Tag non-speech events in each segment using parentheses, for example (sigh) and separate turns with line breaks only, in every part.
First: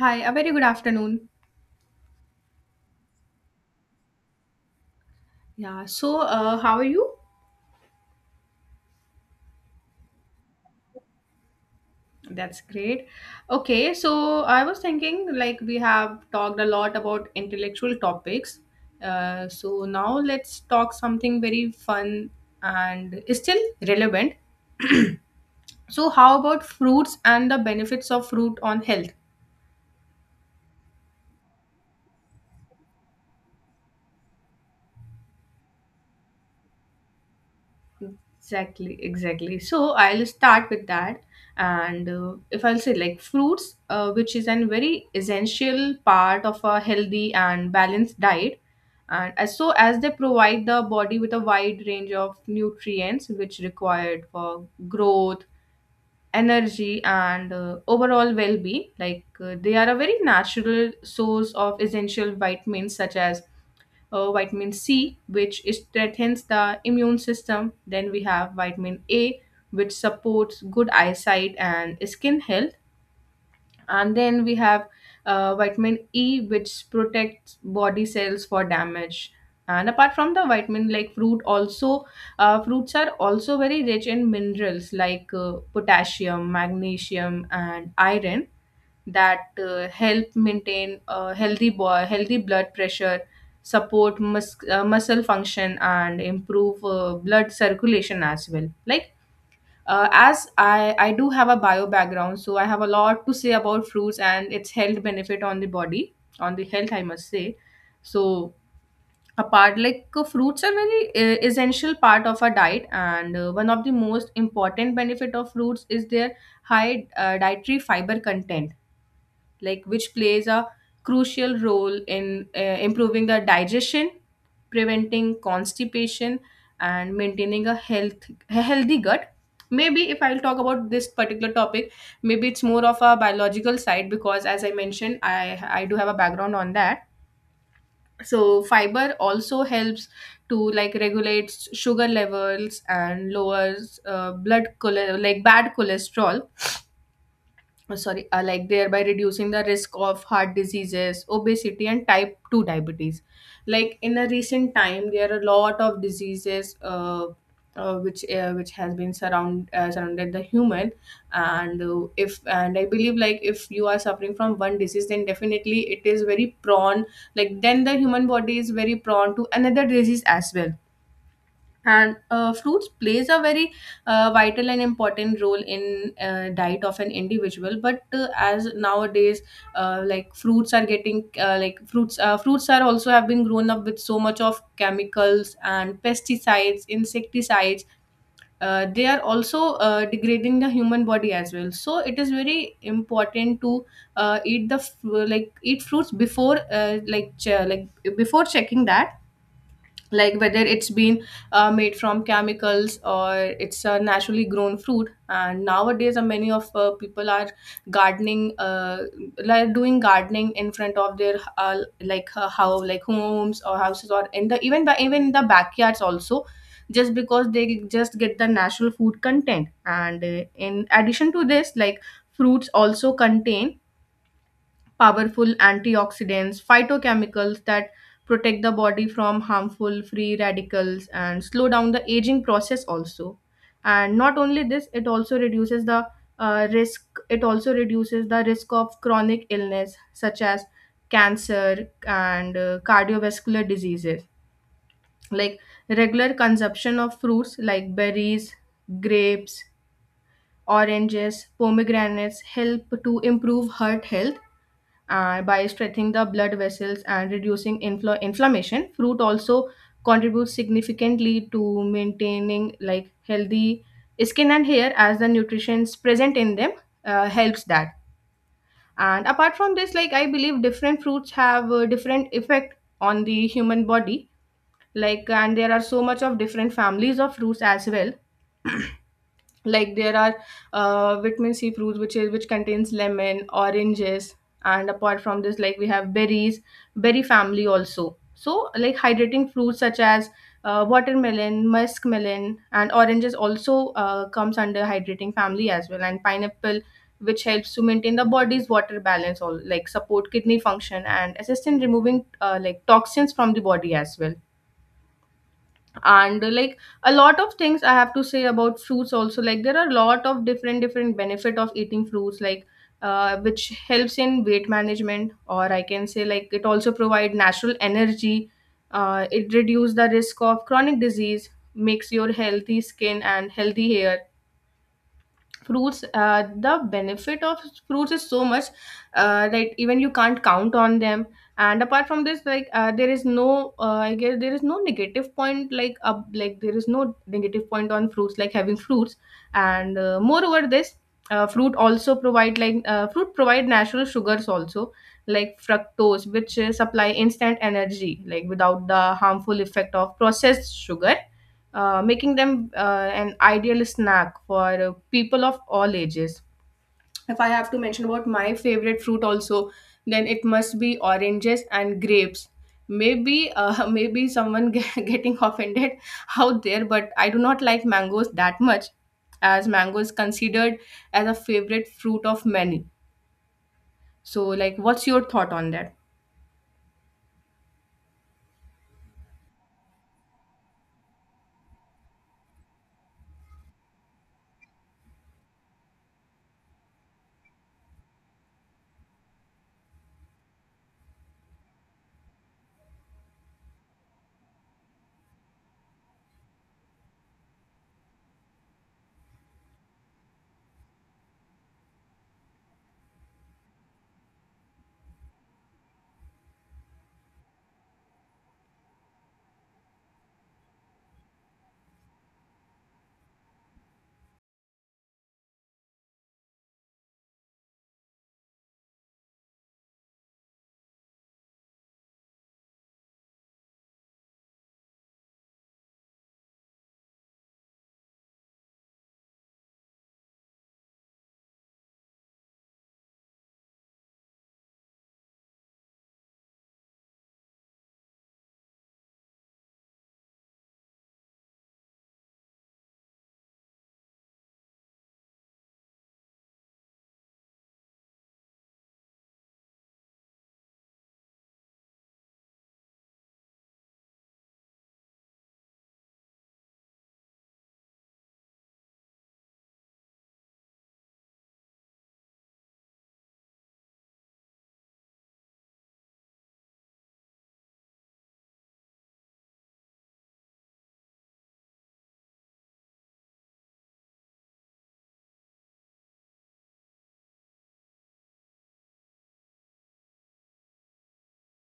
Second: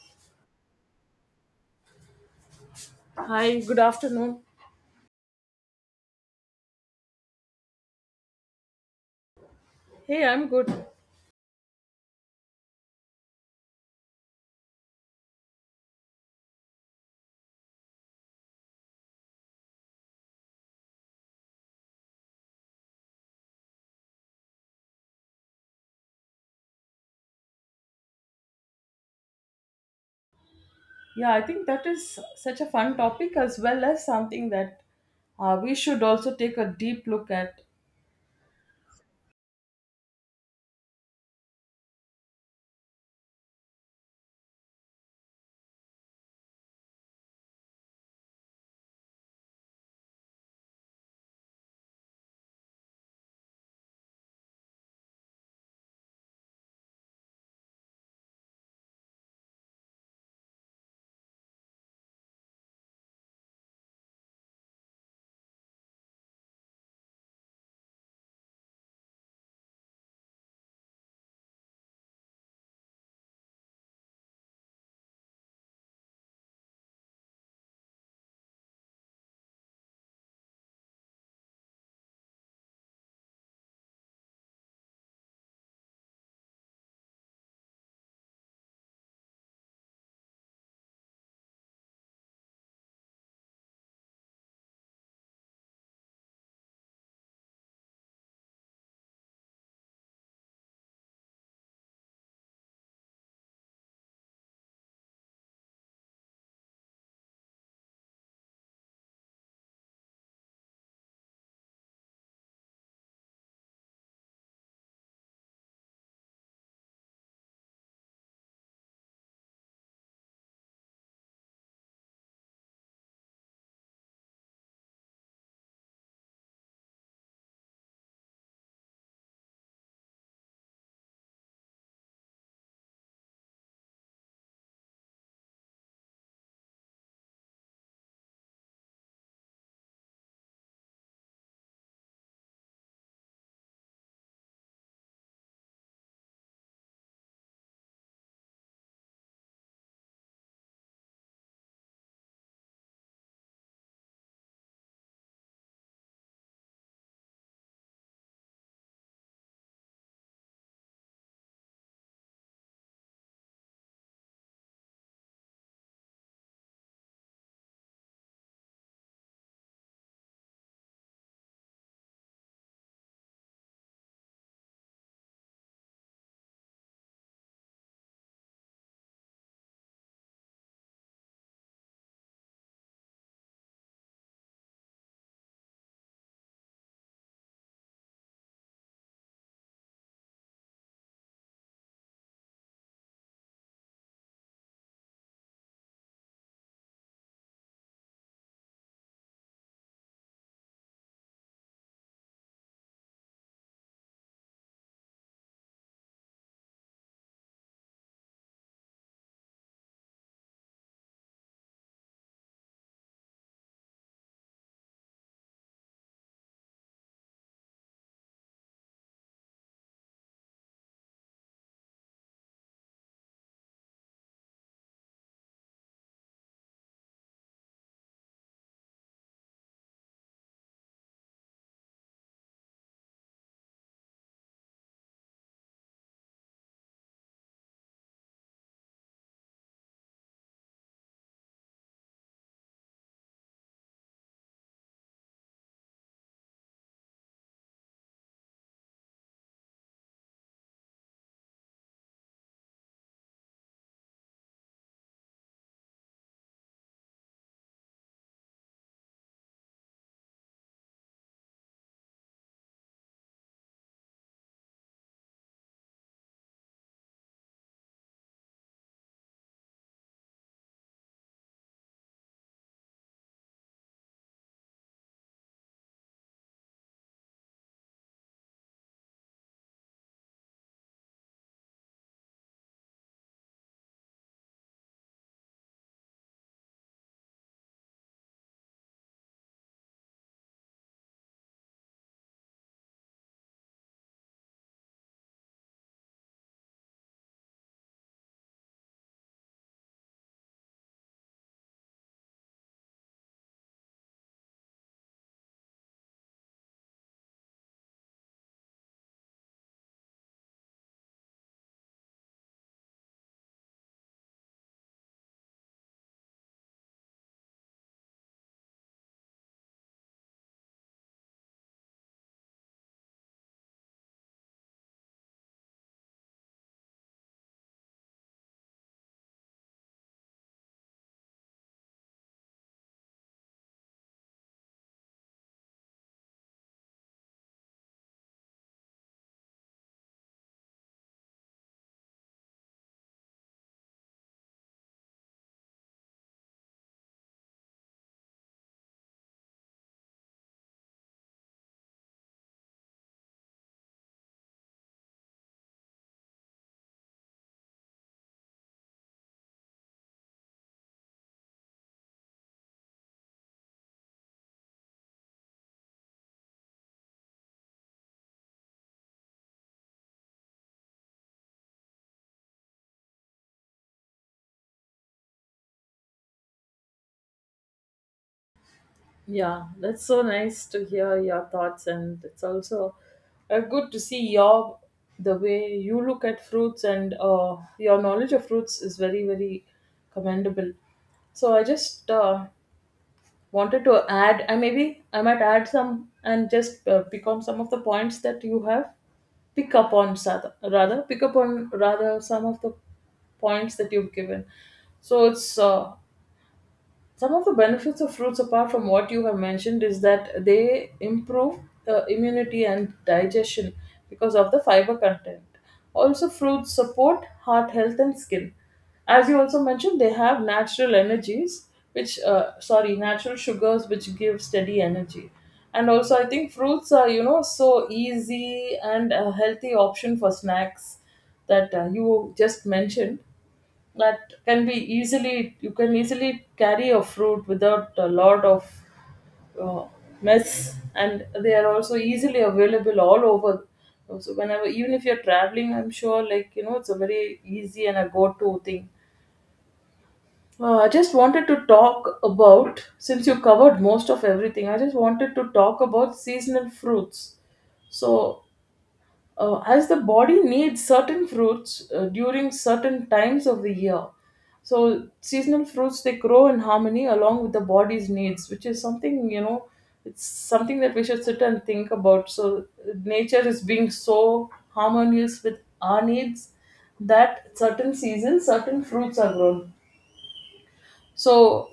Hi, a very good afternoon.
Hi, good afternoon.
Yeah, so how are you?
Hey, I'm good.
That's great. Okay, so I was thinking like we have talked a lot about intellectual topics. So now let's talk something very fun and still relevant. So, how about fruits and the benefits of fruit on health?
Yeah, I think that is such a fun topic as well as something that we should also take a deep look at.
Exactly, exactly. So I'll start with that. And if I'll say like fruits, which is a very essential part of a healthy and balanced diet. And as so as they provide the body with a wide range of nutrients which required for growth, energy, and overall well-being. Like they are a very natural source of essential vitamins such as vitamin C, which is, strengthens the immune system. Then we have vitamin A, which supports good eyesight and skin health. And then we have vitamin E, which protects body cells for damage. And apart from the vitamin, like fruits are also very rich in minerals like potassium, magnesium, and iron that help maintain a healthy blood pressure support muscle function and improve blood circulation as well. Like as I do have a bio background, so I have a lot to say about fruits and its health benefit on the body, on the health I must say. So apart, like fruits are very essential part of our diet, and one of the most important benefit of fruits is their high dietary fiber content, like which plays a crucial role in improving the digestion, preventing constipation, and maintaining a healthy gut. Maybe if I'll talk about this particular topic, maybe it's more of a biological side, because as I mentioned, I do have a background on that. So fiber also helps to like regulate sugar levels and lowers like bad cholesterol, sorry like thereby reducing the risk of heart diseases, obesity, and type 2 diabetes. Like in a recent time there are a lot of diseases, which has been surrounded the human. And I believe, like, if you are suffering from one disease, then definitely it is very prone, like then the human body is very prone to another disease as well. And fruits plays a very vital and important role in diet of an individual. But as nowadays, like fruits are getting like fruits fruits are also have been grown up with so much of chemicals and pesticides, insecticides. They are also degrading the human body as well. So it is very important to like eat fruits before like before checking that, like whether it's been made from chemicals or it's a naturally grown fruit. And nowadays, many of people are gardening like doing gardening in front of their like how like homes or houses, or in the even by even in the backyards also, just because they just get the natural food content. And in addition to this, like fruits also contain powerful antioxidants, phytochemicals that protect the body from harmful free radicals and slow down the aging process also. And not only this, it also reduces the risk. It also reduces the risk of chronic illness such as cancer and cardiovascular diseases. Like regular consumption of fruits like berries, grapes, oranges, pomegranates help to improve heart health by strengthening the blood vessels and reducing inflammation. Fruit also contributes significantly to maintaining like healthy skin and hair, as the nutrients present in them helps that. And apart from this, like I believe different fruits have a different effect on the human body, like, and there are so much of different families of fruits as well. Like there are vitamin C fruits, which contains lemon, oranges. And apart from this, like we have berries, berry family also. So like hydrating fruits such as watermelon, muskmelon, and oranges also comes under hydrating family as well, and pineapple, which helps to maintain the body's water balance, or like support kidney function and assist in removing like toxins from the body as well. And like a lot of things I have to say about fruits also, like there are a lot of different different benefit of eating fruits, like which helps in weight management, or I can say, like it also provide natural energy, it reduce the risk of chronic disease, makes your healthy skin and healthy hair. Fruits, the benefit of fruits is so much that even you can't count on them. And apart from this, like there is no I guess there is no negative point, like up like there is no negative point on fruits, like having fruits. And moreover this, fruit provide natural sugars also, like fructose, which supply instant energy, like without the harmful effect of processed sugar, making them an ideal snack for people of all ages. If I have to mention about my favorite fruit also, then it must be oranges and grapes. Maybe (laughs) maybe (laughs) getting offended out there, but I do not like mangoes that much, as mango is considered as a favorite fruit of many. So, like, what's your thought on that?
Yeah, that's so nice to hear your thoughts, and it's also good to see your the way you look at fruits, and your knowledge of fruits is very commendable. So I just wanted to add. I maybe i might add some and just pick on some of the points that you have pick up on rather some of the points that you've given. So it's some of the benefits of fruits, apart from what you have mentioned, is that they improve immunity and digestion because of the fiber content. Also, fruits support heart health and skin. As you also mentioned, they have natural energies, which, sorry, natural sugars which give steady energy. And also, I think fruits are, so easy and a healthy option for snacks that you just mentioned, that can be easily you can easily carry a fruit without a lot of uh, mess, and they are also easily available all over. So whenever, even if you're traveling, I'm sure, like, it's a very easy and a go-to thing. I just wanted to talk about, since you covered most of everything, I just wanted to talk about seasonal fruits. So as the body needs certain fruits during certain times of the year. So seasonal fruits, they grow in harmony along with the body's needs, which is something, you know, it's something that we should sit and think about. So nature is being so harmonious with our needs that certain seasons, certain fruits are grown. So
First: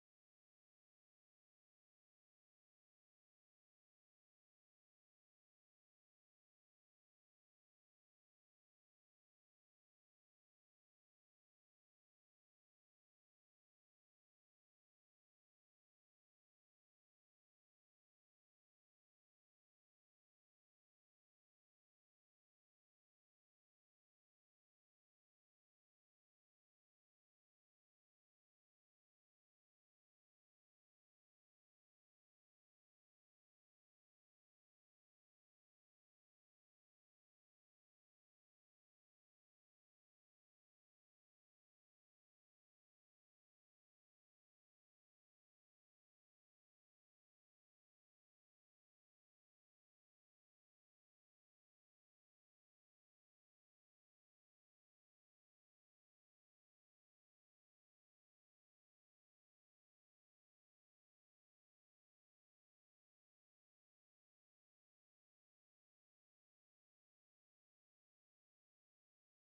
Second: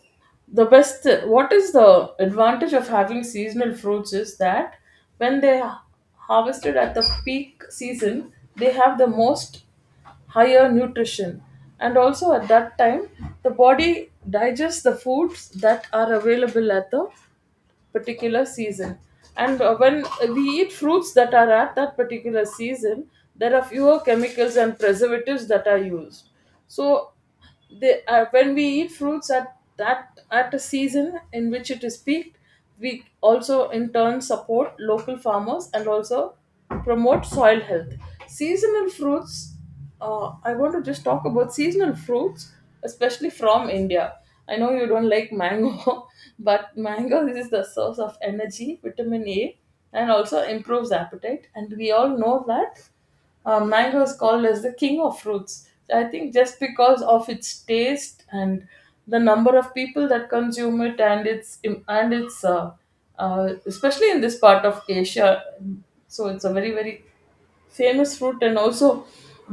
the best what is the advantage of having seasonal fruits is that when they are harvested at the peak season, they have the most higher nutrition. And also at that time, the body digests the foods that are available at the particular season. And when we eat fruits that are at that particular season, there are fewer chemicals and preservatives that are used. So when we eat fruits at a season in which it is peaked, we also in turn support local farmers and also promote soil health. Seasonal fruits I want to just talk about seasonal fruits, especially from India. I know you don't like mango, (laughs) but mango is the source of energy, vitamin A, and also improves appetite. And we all know that mango is called as the king of fruits. I think just because of its taste and the number of people that consume it, and its especially in this part of Asia, so it's a very famous fruit. And also,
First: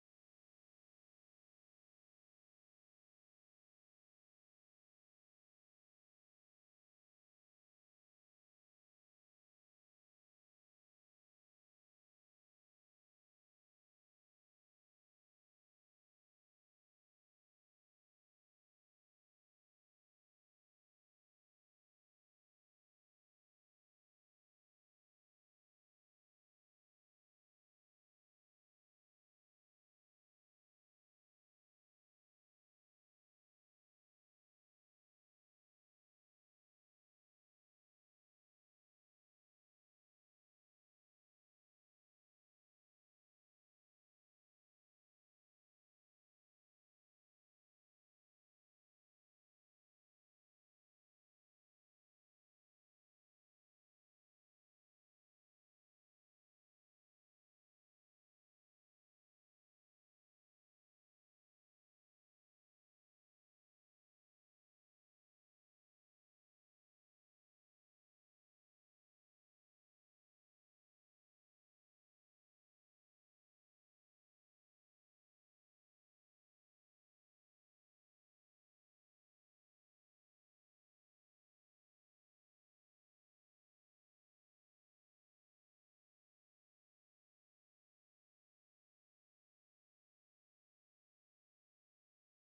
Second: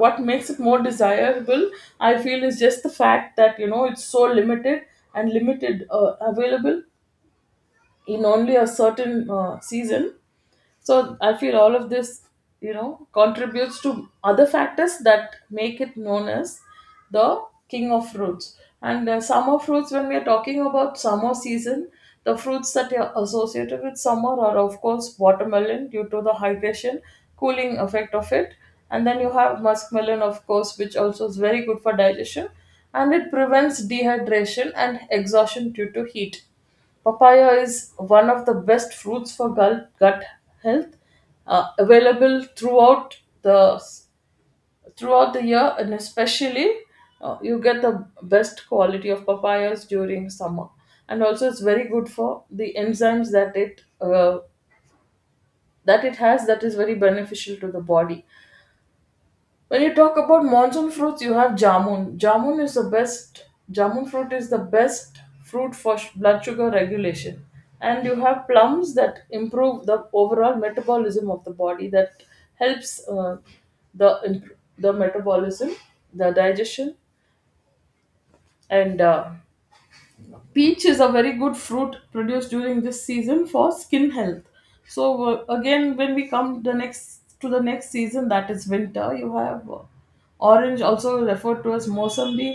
what makes it more desirable, I feel, is just the fact that, you know, it's so limited, and limited available in only a certain season. So I feel all of this, you know, contributes to other factors that make it known as the king of fruits. And summer fruits, when we are talking about summer season, the fruits that are associated with summer are, of course, watermelon, due to the hydration, cooling effect of it. And then you have muskmelon, of course, which also is very good for digestion and it prevents dehydration and exhaustion due to heat. Papaya is one of the best fruits for gut health, available the throughout the year, and especially you get the best quality of papayas during summer. And also, it's very good for the enzymes that it has, that is very beneficial to the body. When you talk about monsoon fruits, you have jamun. Jamun is the best. Jamun fruit is the best fruit for blood sugar regulation, and you have plums that improve the overall metabolism of the body. That helps the metabolism, the digestion, and peach is a very good fruit produced during this season for skin health. So again, when we come the next to the next season, that is winter, you have orange, also referred to as mosambi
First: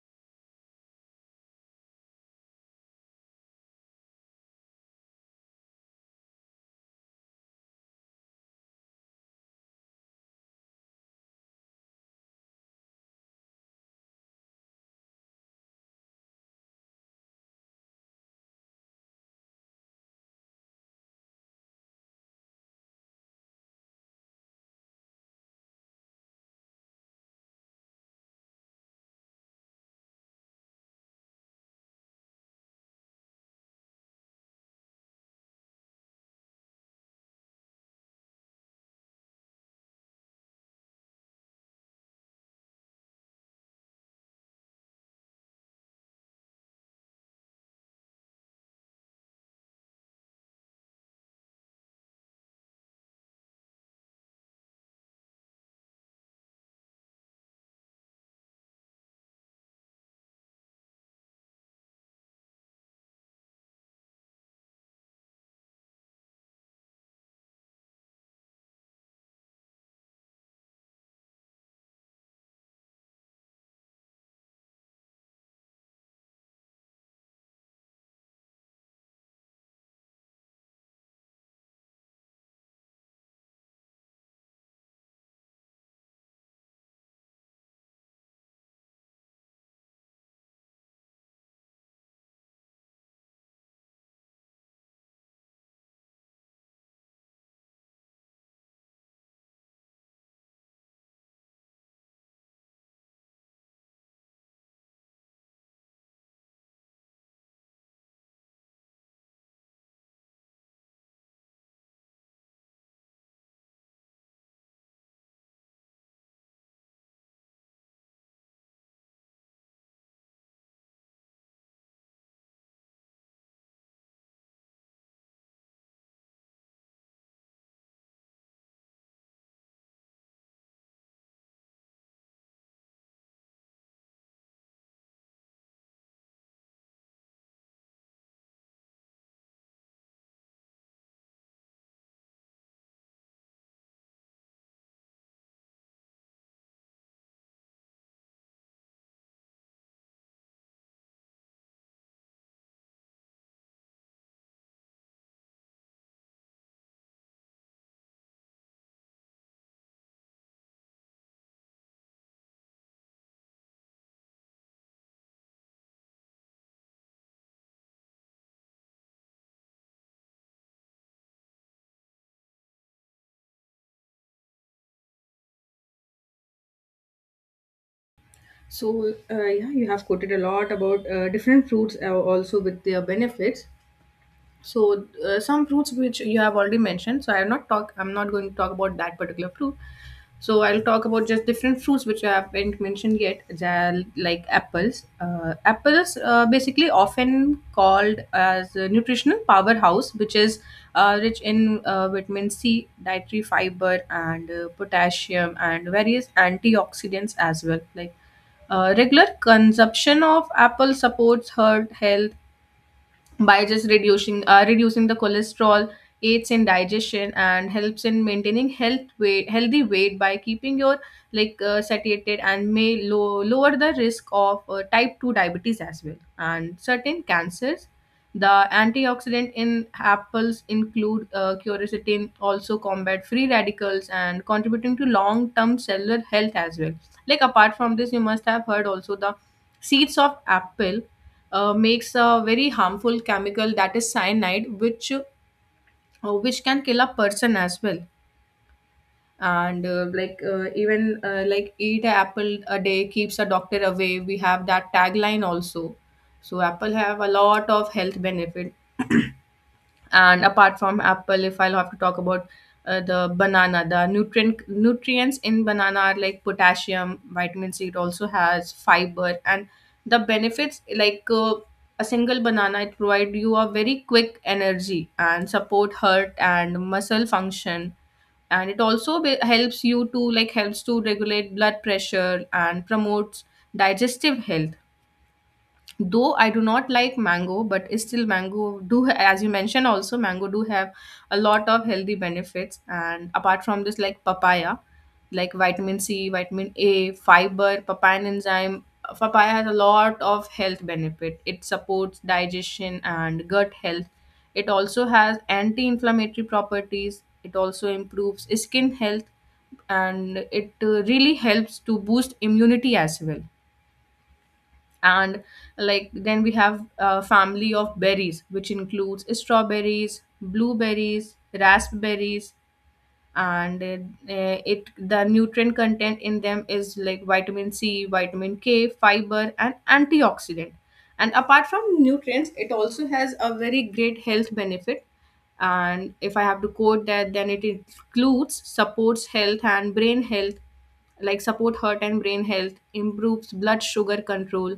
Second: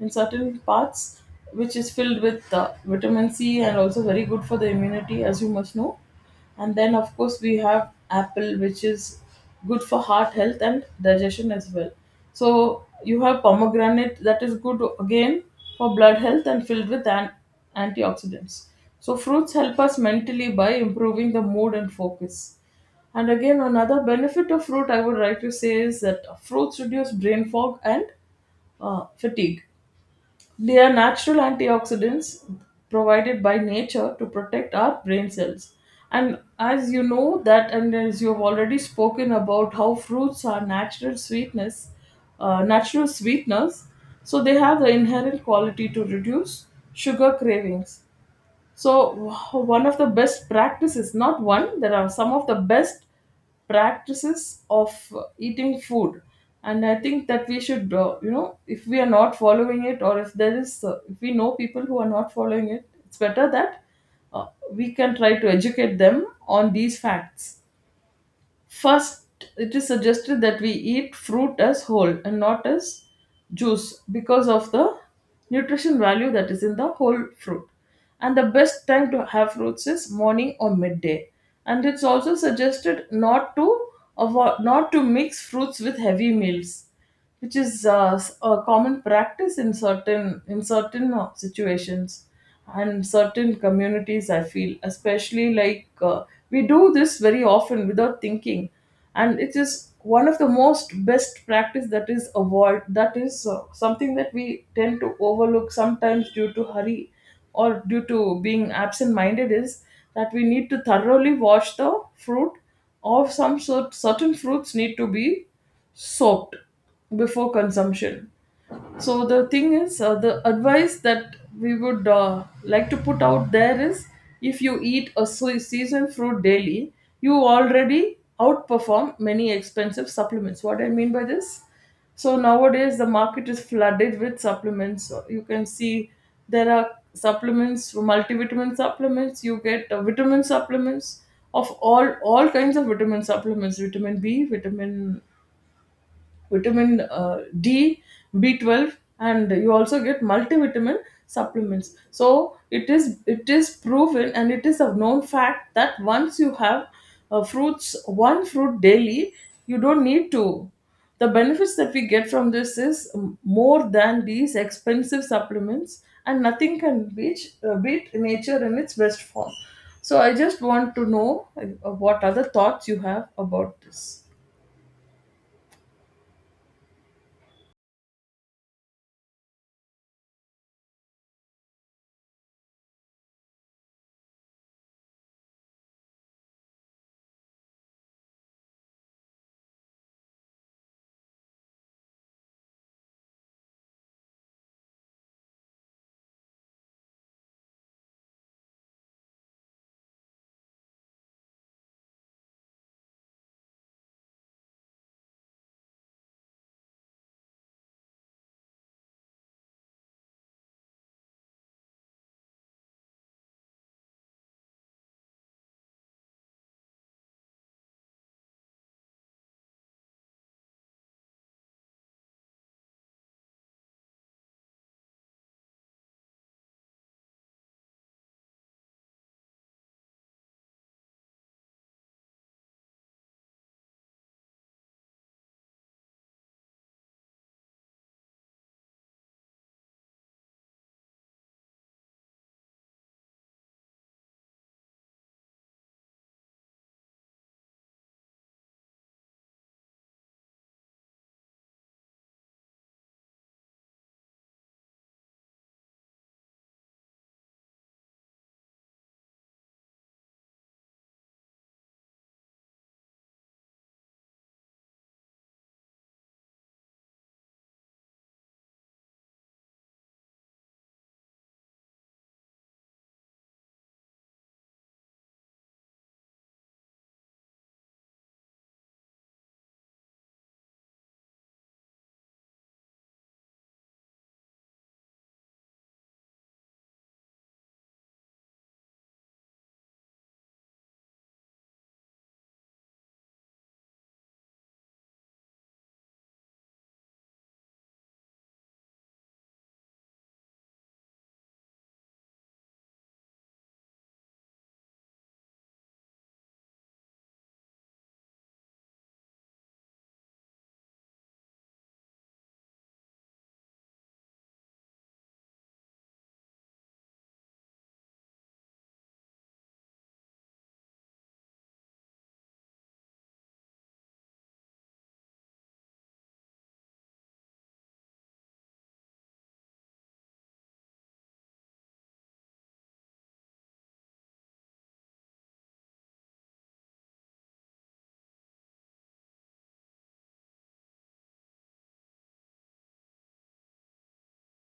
in certain parts, which is filled with vitamin C, and also very good for the immunity, as you must know. And then, of course, we have apple, which is good for heart health and digestion as well. So you have pomegranate, that is good again for blood health and filled with antioxidants. So fruits help us mentally by improving the mood and focus. And again, another benefit of fruit I would like to say is that fruits reduce brain fog and fatigue. They are natural antioxidants provided by nature to protect our brain cells. And as you know that, and as you have already spoken about how fruits are natural sweetness, natural sweeteners, so they have the inherent quality to reduce sugar cravings. So, one of the best practices, not one, there are some of the best practices of eating food. And I think that we should, if we are not following it, or if if we know people who are not following it, it's better that uh, we can try to educate them on these facts. First, it is suggested that we eat fruit as whole and not as juice, because of the nutrition value that is in the whole fruit. And the best time to have fruits is morning or midday. And it's also suggested not to mix fruits with heavy meals, which is a common practice in certain situations and certain communities, I feel, especially like, we do this very often without thinking. And it is one of the most best practice, that is something that we tend to overlook sometimes, due to hurry or due to being absent minded, is that we need to thoroughly wash the fruit, or some sort certain fruits need to be soaked before consumption. So the thing is, the advice that we would like to put out there is, if you eat a seasonal fruit daily, you already outperform many expensive supplements. What I mean by this? So nowadays the market is flooded with supplements. So you can see there are supplements, multivitamin supplements. You get vitamin supplements of all kinds of vitamin supplements, vitamin B, vitamin D, B12, and you also get multivitamin supplements. So it is proven, and it is a known fact that once you have fruits one fruit daily, you don't need to. The benefits that we get from this is, more than these expensive supplements, and nothing can beat nature in its best form. So I just want to know what other thoughts you have about this.
So, yeah, you have quoted a lot about different fruits also with their benefits. So some fruits which you have already mentioned. I'm not going to talk about that particular fruit. So I'll talk about just different fruits which I haven't mentioned yet, like apples. Apples basically often called as a nutritional powerhouse, which is rich in vitamin C, dietary fiber, and potassium, and various antioxidants as well. Like regular consumption of apple supports heart health by just reducing the cholesterol, aids in digestion, and helps in maintaining healthy weight by keeping your like satiated, and may lower the risk of type 2 diabetes as well and certain cancers. The antioxidant in apples include quercetin, also combat free radicals and contributing to long term cellular health as well. Like apart from this, you must have heard also the seeds of apple makes a very harmful chemical, that is cyanide, which can kill a person as well. And like eat an apple a day keeps a doctor away. We have that tagline also. So Apple have a lot of health benefit. And apart from apple, if I'll have to talk about the banana, the nutrients in banana are like potassium, vitamin C. It also has fiber, and the benefits, like a single banana, it provide you a very quick energy and support heart and muscle function, and it also helps you to helps to regulate blood pressure and promotes digestive health. Though I do not like mango, but still mango do, as you mentioned also, mango do have a lot of healthy benefits. And apart from this, like papaya, like vitamin C, vitamin A, fiber, papain enzyme, papaya has a lot of health benefit. It supports digestion and gut health, it also has anti-inflammatory properties, it also improves skin health, and it really helps to boost immunity as well. And like then we have a family of berries which includes strawberries, blueberries, raspberries. And it the nutrient content in them is like vitamin C, vitamin K, fiber, and antioxidant. And apart from nutrients, it also has a very great health benefit. And if I have to quote that, then it includes supports health and brain health like support heart and brain health, improves blood sugar control,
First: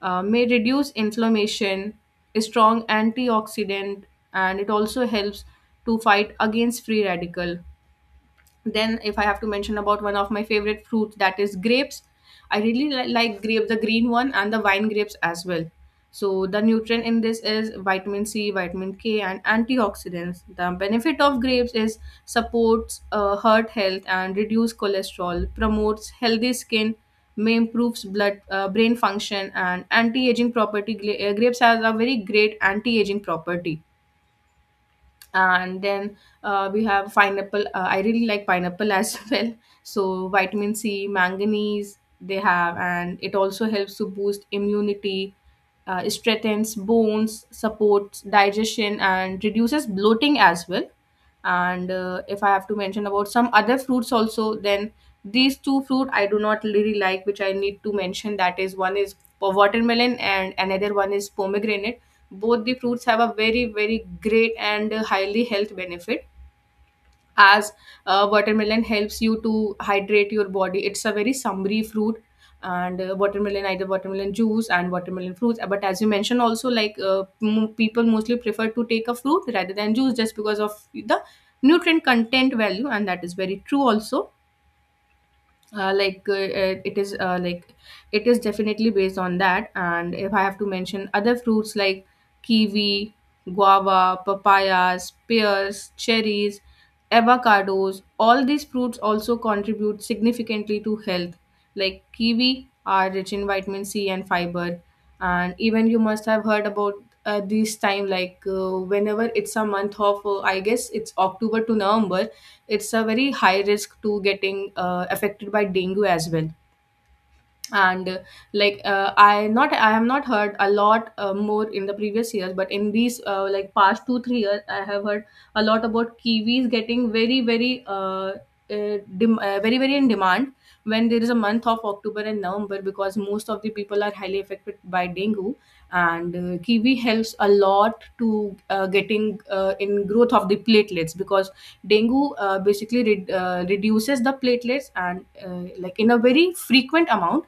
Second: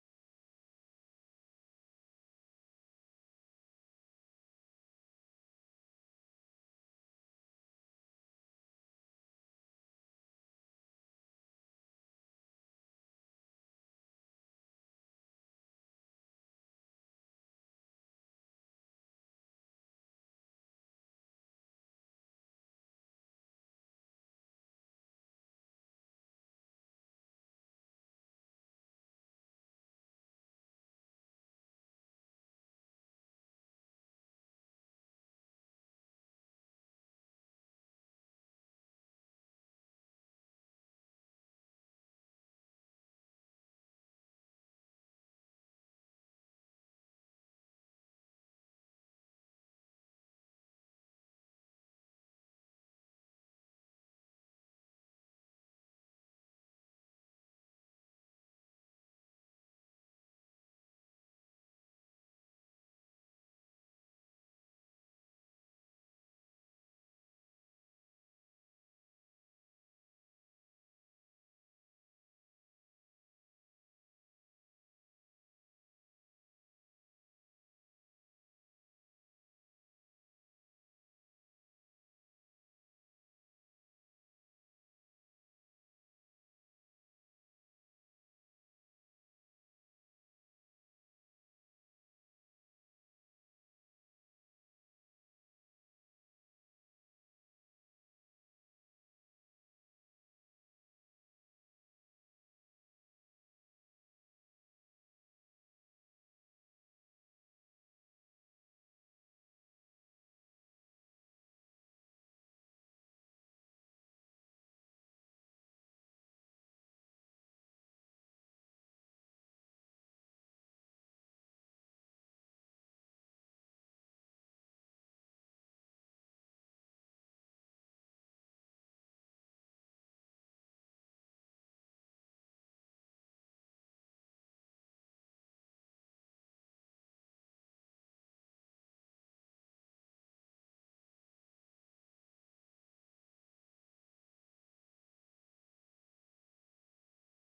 may reduce inflammation, is strong antioxidant, and it also helps to fight against free radical. Then if I have to mention about one of my favorite fruits, that is grapes. I really like grape, the green one and the wine grapes as well. So the nutrient in this is vitamin C, vitamin K, and antioxidants. The benefit of grapes is supports heart health and reduce cholesterol, promotes healthy skin, may improves blood brain function, and anti-aging property. Grapes has a very great anti-aging property. And then we have pineapple. I really like pineapple as (laughs) well. So vitamin C, manganese, they have, and it also helps to boost immunity, strengthens bones, supports digestion, and reduces bloating as well. And if I have to mention about some other fruits also, then these two fruit I do not really like which I need to mention, that is one is watermelon and another one is pomegranate. Both the fruits have a very very great and highly health benefit, as watermelon helps you to hydrate your body. It's a very summery fruit, and watermelon, either watermelon juice and watermelon fruits. But as you mentioned also, like people mostly prefer to take a fruit rather than juice just because of the nutrient content value, and that is very true also. uh, like uh, uh, it is uh, like it is definitely based on that. And if I have to mention other fruits like kiwi, guava, papayas, pears, cherries, avocados, all these fruits also contribute significantly to health. Like kiwi are rich in vitamin C and fiber. And even you must have heard about this time, like whenever it's a month of I guess it's October to November, it's a very high risk to getting affected by dengue as well. And like I have not heard a lot more in the previous years, but in these like past 2 3 years I have heard a lot about kiwis getting uh, very very in demand when there is a month of October and November, because most of the people are highly affected by dengue. And kiwi helps a lot to getting in growth of the platelets, because dengue basically reduces the platelets, and like in a very frequent amount.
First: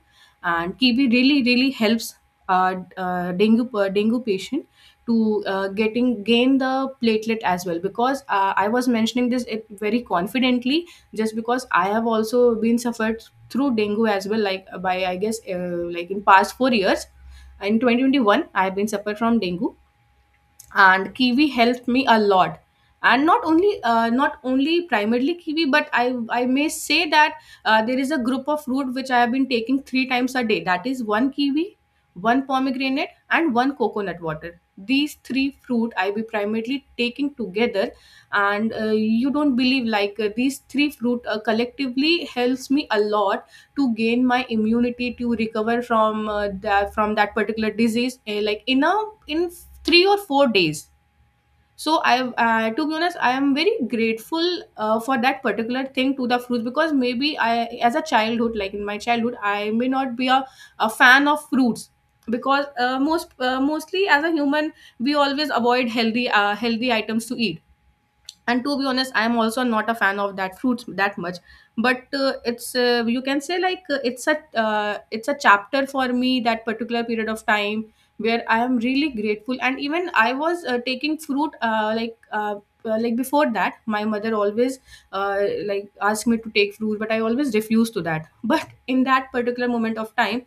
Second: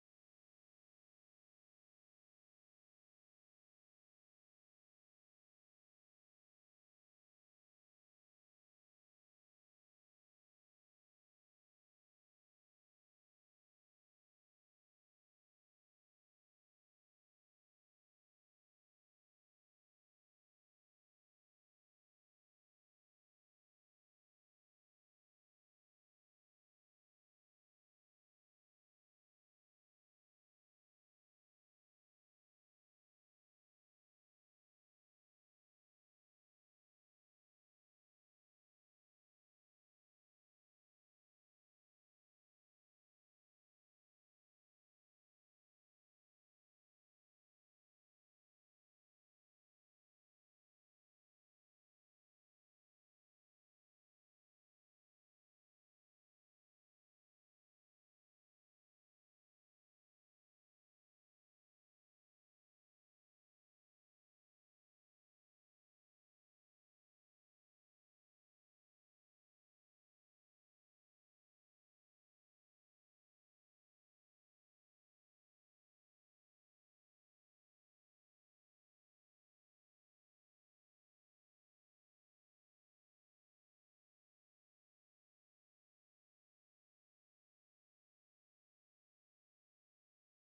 And TB really really helps dengue dengue patient to getting gain the platelet as well, because I was mentioning this it very confidently just because I have also been suffered through dengue as well, like by I guess like in past 4 years, in 2021 I have been suffered from dengue, and kiwi helped me a lot. And not only not only primarily kiwi, but I may say that there is a group of fruit which I have been taking three times a day. That is one kiwi, one pomegranate, and one coconut water. These three fruit I be primarily taking together. And you don't believe, like these three fruit collectively helps me a lot to gain my immunity, to recover from that particular disease, like in a in 3 or 4 days. So I, to be honest, I am very grateful for that particular thing to the fruits, because maybe I as a childhood, like in my childhood, I may not be a fan of fruits. Because mostly as a human, we always avoid healthy healthy items to eat. And to be honest, I'm also not a fan of that fruits that much. But it's you can say like it's a chapter for me, that particular period of time where I am really grateful. And even I was taking fruit like before that, my mother always uh, like asked me to take fruit, but I always refused to that. But in that particular moment of time,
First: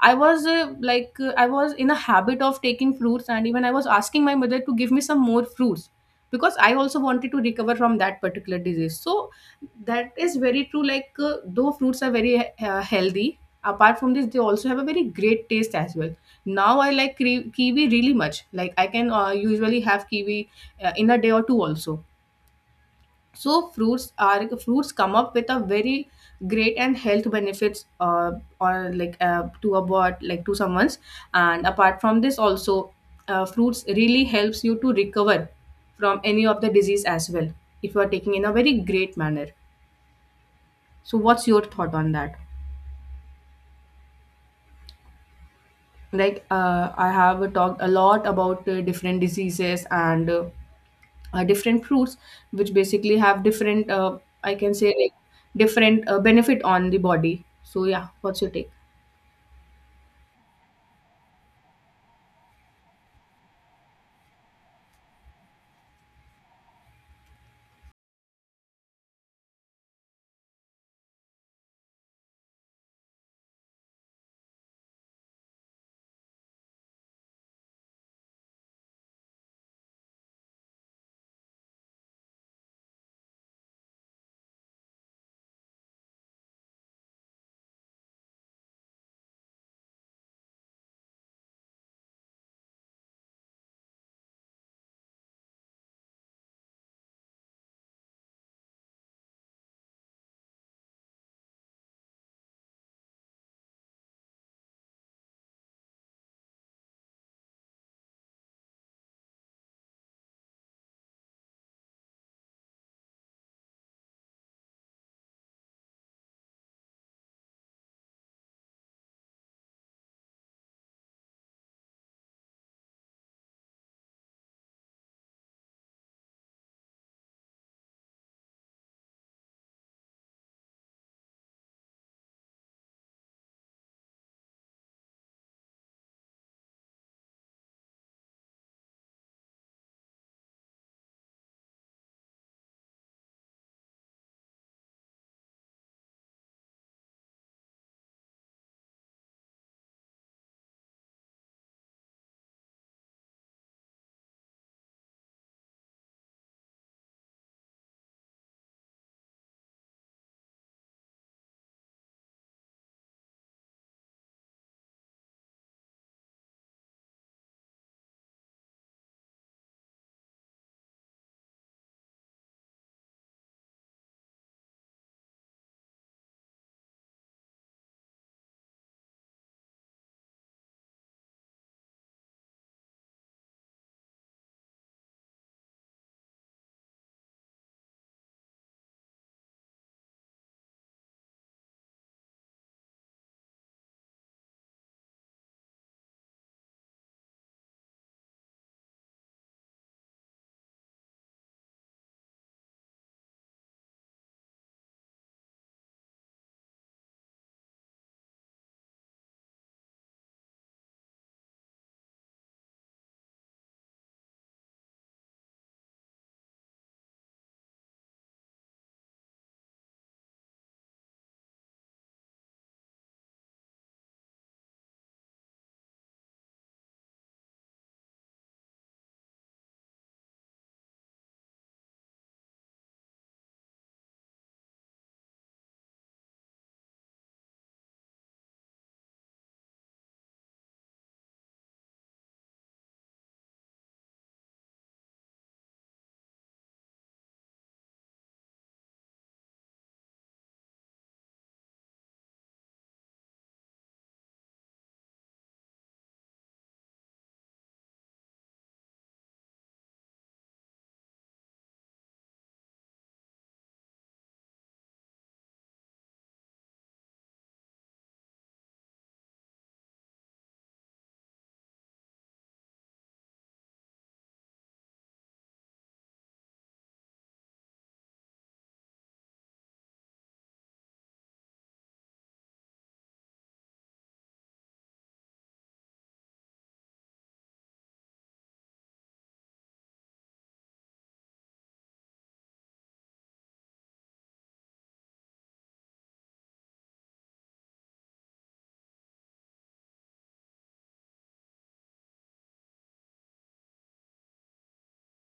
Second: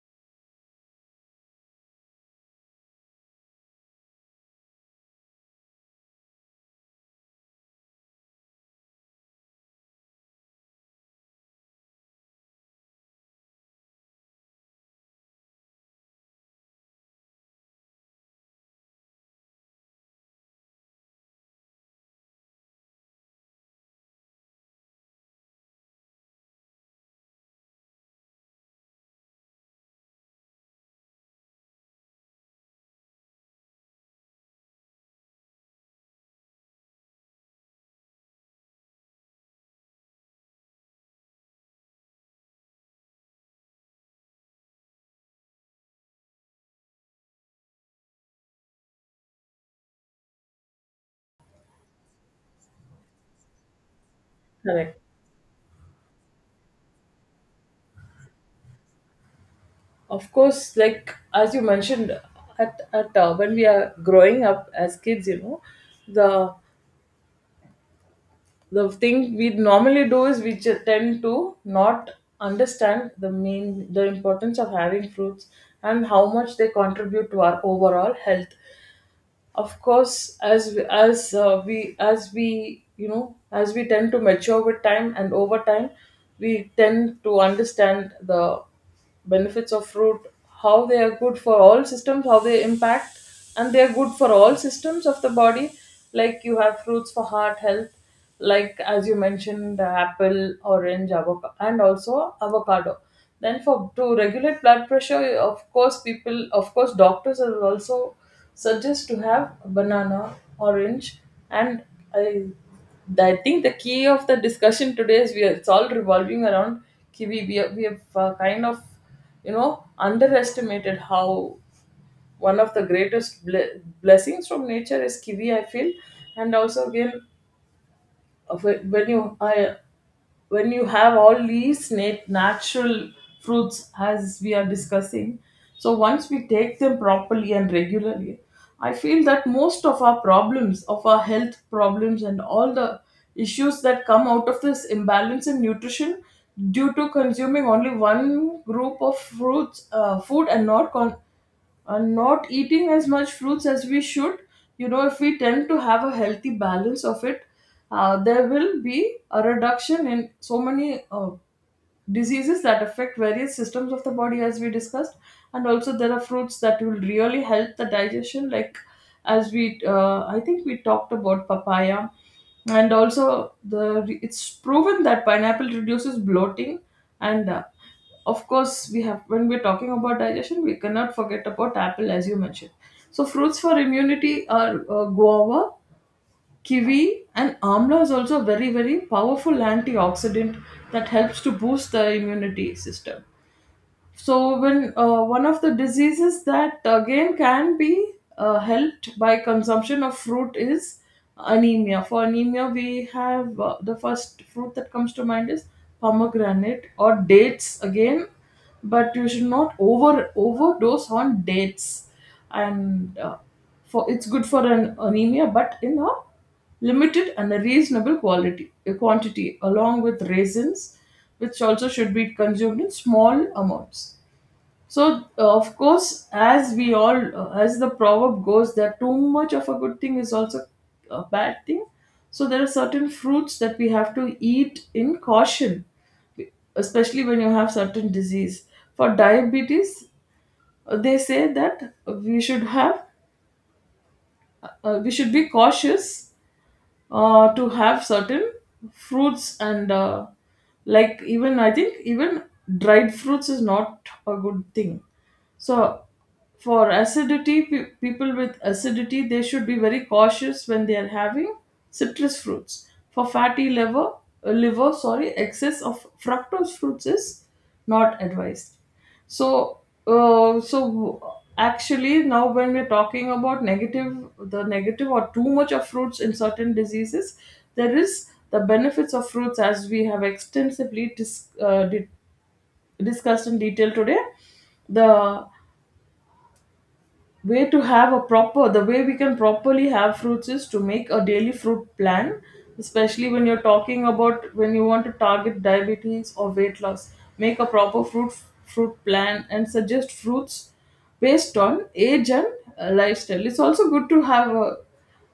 I was I was in a habit of taking fruits, and even I was asking my mother to give me some more fruits, because I also wanted to recover from that particular disease. So that is very true. Like though fruits are very healthy, apart from this, they also have a very great taste as well. Now I like kiwi really much. Like I can usually have kiwi in a day or two also. So fruits come up with a very great and health benefits, or like to a bod, like to someone's. And apart from this also, fruits really helps you to recover from any of the disease as well, if you are taking in a very great manner. So what's your thought on that? Like I have talked a lot about different diseases and different fruits which basically have different, I can say
Correct.
like different benefit on the body. So yeah, what's your take?
Of course, like as you mentioned, at when we are growing up as kids, you know, the the thing we normally do is we just tend to not understand the importance of having fruits and how much they contribute to our overall health. Of course, as we, as we as we you know as we tend to mature with time, and over time we tend to understand the benefits of fruit, how they are good for all systems, how they impact and they are good for all systems of the body. Like you have fruits for heart health, like as you mentioned, the apple, orange, avocado, and also avocado. Then for to regulate blood pressure, of course, doctors are also suggest to have banana, orange, and I, I think the key of the discussion today is it's all revolving around kiwi. We have, kind of, you know, underestimated how one of the greatest blessings from nature is kiwi. I feel, and also again of it- when you I, when you have all these natural fruits as we are discussing. So once we take them properly and regularly, I feel that most of our problems, of our health problems, and all the issues that come out of this imbalance in nutrition due to consuming only one group of fruits, food, and not eating as much fruits as we should, you know, if we tend to have a healthy balance of it, there will be a reduction in so many diseases that affect various systems of the body, as we discussed. And also there are fruits that will really help the digestion, like, as we I think we talked about papaya, and also the it's proven that pineapple reduces bloating. And Of course, we have, when we're talking about digestion, we cannot forget about apple, as you mentioned. So fruits for immunity are guava, kiwi, and amla is also a very, very powerful antioxidant that helps to boost the immunity system. So, when one of the diseases that again can be helped by consumption of fruit is anemia. For anemia, we have the first fruit that comes to mind is pomegranate, or dates again, but you should not overdose on dates. And uh, for it's good for an anemia, but in a limited and a reasonable quality quantity, along with raisins, which also should be consumed in small amounts. So, of course, as we all, as the proverb goes, that too much of a good thing is also a bad thing. So, there are certain fruits that we have to eat in caution, especially when you have certain disease. For diabetes, they say that we should have, we should be cautious to have certain fruits, and like, even I think even dried fruits is not a good thing. So for acidity, people with acidity, they should be very cautious when they are having citrus fruits. For fatty liver, sorry, excess of fructose fruits is not advised. So so actually, now when we're talking about negative or too much of fruits in certain diseases, there is the benefits of fruits, as we have extensively discussed in detail today. The way to have a proper, the way we can properly have fruits is to make a daily fruit plan, especially when you're talking about when you want to target diabetes or weight loss. Make a proper fruit plan and suggest fruits based on age and lifestyle. It's also good to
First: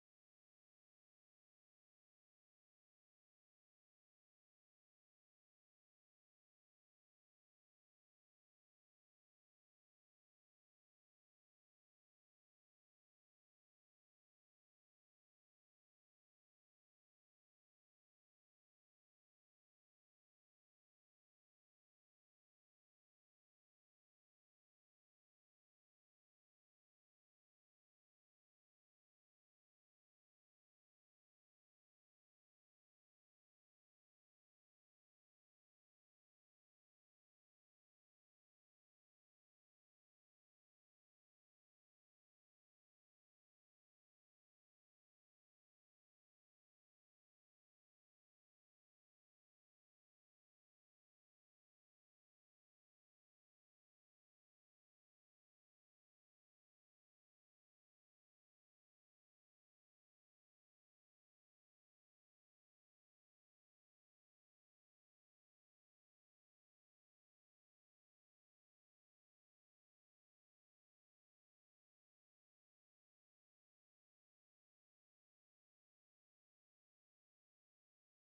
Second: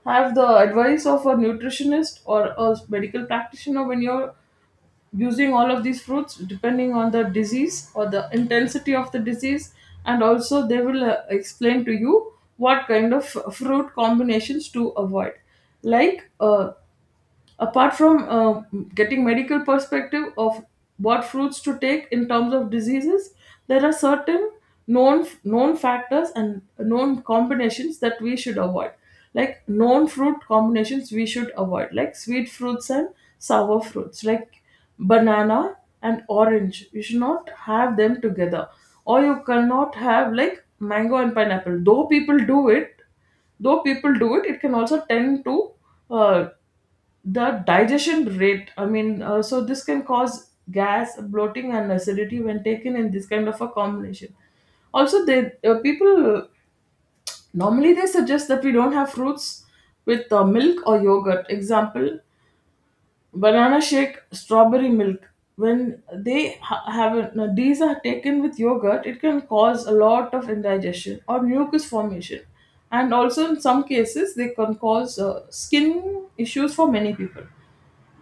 have the advice of a nutritionist or a medical practitioner when you're using all of these fruits, depending on the disease or the intensity of the disease. And also they will explain to you what kind of fruit combinations to avoid, like uh, apart from getting medical perspective of what fruits to take in terms of diseases. There are certain known factors and known combinations that we should avoid, like known fruit combinations we should avoid, like sweet fruits and sour fruits, like banana and orange, you should not have them together. Or you cannot have like mango and pineapple, though people do it. Though people do it, it can also tend to, uh, the digestion rate I mean so this can cause gas, bloating, and acidity when taken in this kind of a combination. Also, they people normally, they suggest that we don't have fruits with milk or yogurt, example, banana shake, strawberry milk. When they ha- have a- now these are taken with yogurt, it can cause a lot of indigestion or mucus formation. And also in some cases they can cause skin issues for many people.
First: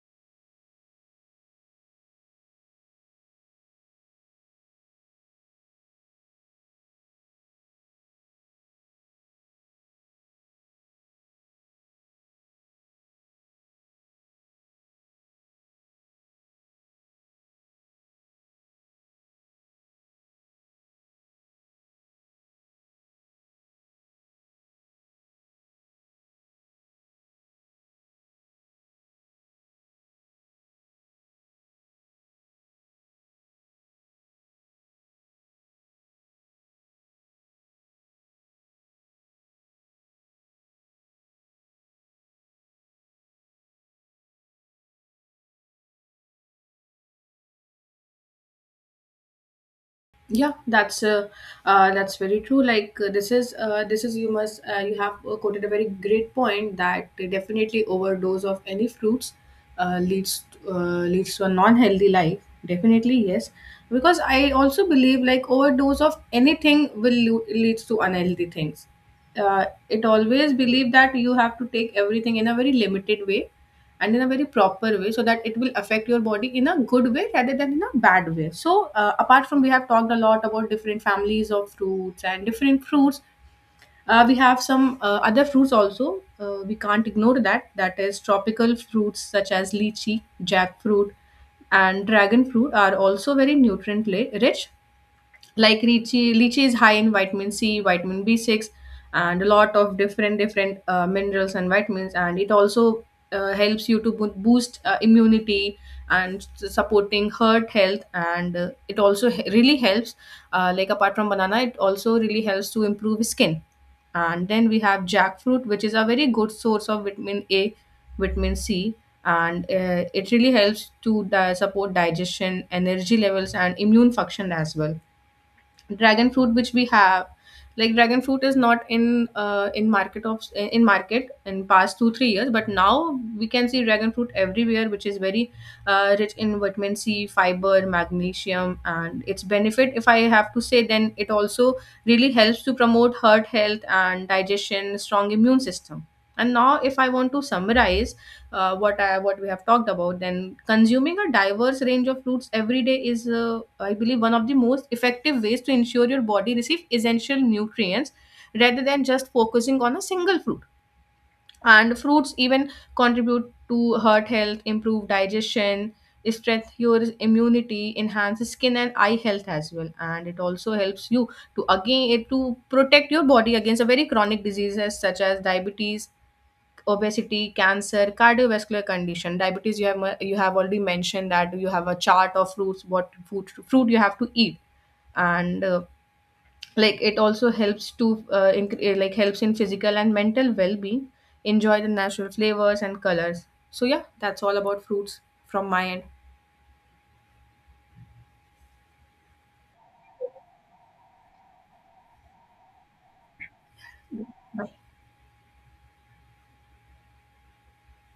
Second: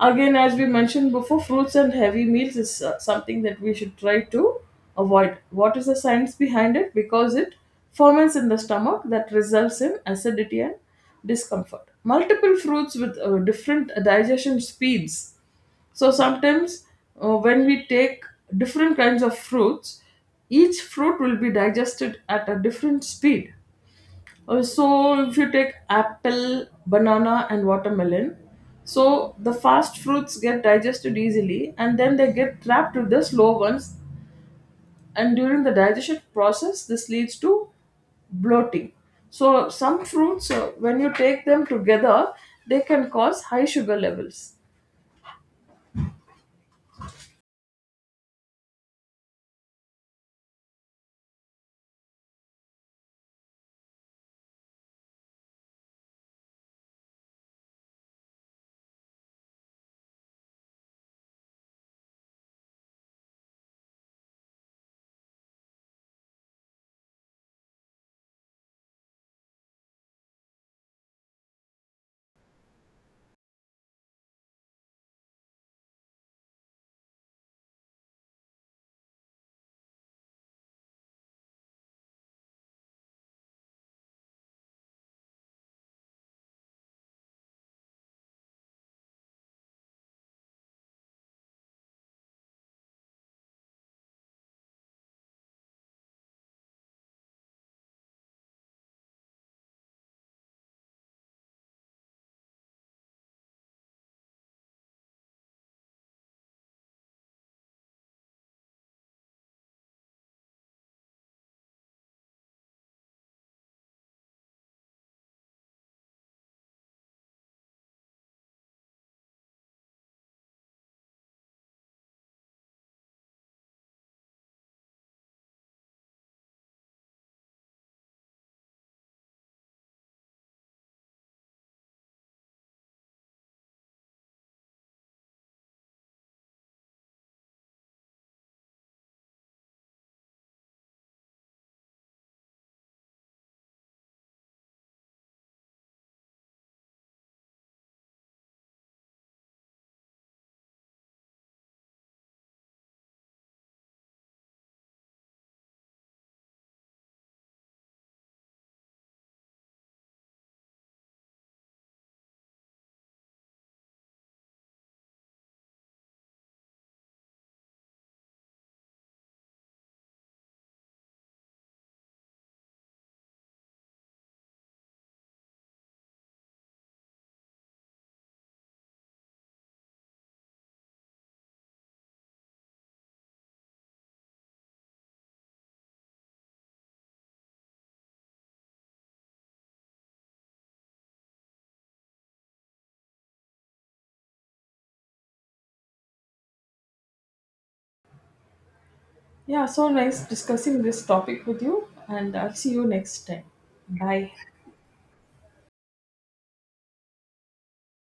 Again, as we mentioned before, fruits and heavy meals is something that we should try to avoid. What is the science behind it? Because it ferments in the stomach, that results in acidity and discomfort. Multiple fruits with different digestion speeds. So sometimes when we take different kinds of fruits, each fruit will be digested at a different speed. So if you take apple, banana, and watermelon, so the fast fruits get digested easily, and then they get trapped with the slow ones. And during the digestion process, this leads to bloating. So some fruits, when you take them together, they can cause high sugar levels.
Yeah, that's very true. Like this is, you must you have quoted a very great point that definitely overdose of any fruits leads to a non healthy life. Definitely yes, because I also believe like overdose of anything will leads to unhealthy things. It always believe that you have to take everything in a very limited way and in a very proper way, so that it will affect your body in a good way rather than in a bad way. So apart from we have talked a lot about different families of fruits and different fruits, we have some other fruits also we can't ignore that. That is tropical fruits such as lychee, jackfruit, and dragon fruit are also very nutrient rich. Like lychee is high in vitamin C, vitamin b6, and a lot of different minerals and vitamins. And it also helps you to boost immunity and supporting heart health. And it also really helps like apart from banana, it also really helps to improve skin. And then we have jackfruit, which is a very good source of vitamin A, vitamin C. And it really helps to support digestion, energy levels, and immune function as well. Dragon fruit which we have, like dragon fruit is not in in market of in market in past 2 3 years, but now we can see dragon fruit everywhere, which is very rich in vitamin C, fiber, magnesium. And its benefit if I have to say, then it also really helps to promote heart health and digestion, strong immune system. And now if I want to summarize what I, what we have talked about, then consuming a diverse range of fruits every day is, I believe, one of the most effective ways to ensure your body receive essential nutrients rather than just focusing on a single fruit. And fruits even contribute to heart health, improve digestion, strengthen your immunity, enhance skin and eye health as well, and it also helps you to again to protect your body against a very chronic diseases such as diabetes, obesity, cancer, cardiovascular condition, diabetes. You have you have already mentioned that you have a chart of fruits, what food fruit you have to eat. And like it also helps to like helps in physical and mental well being. Enjoy the natural flavors and colors. So yeah, that's all about fruits from my end.
Yeah, so nice discussing this topic with you, and I'll see you next time. Bye.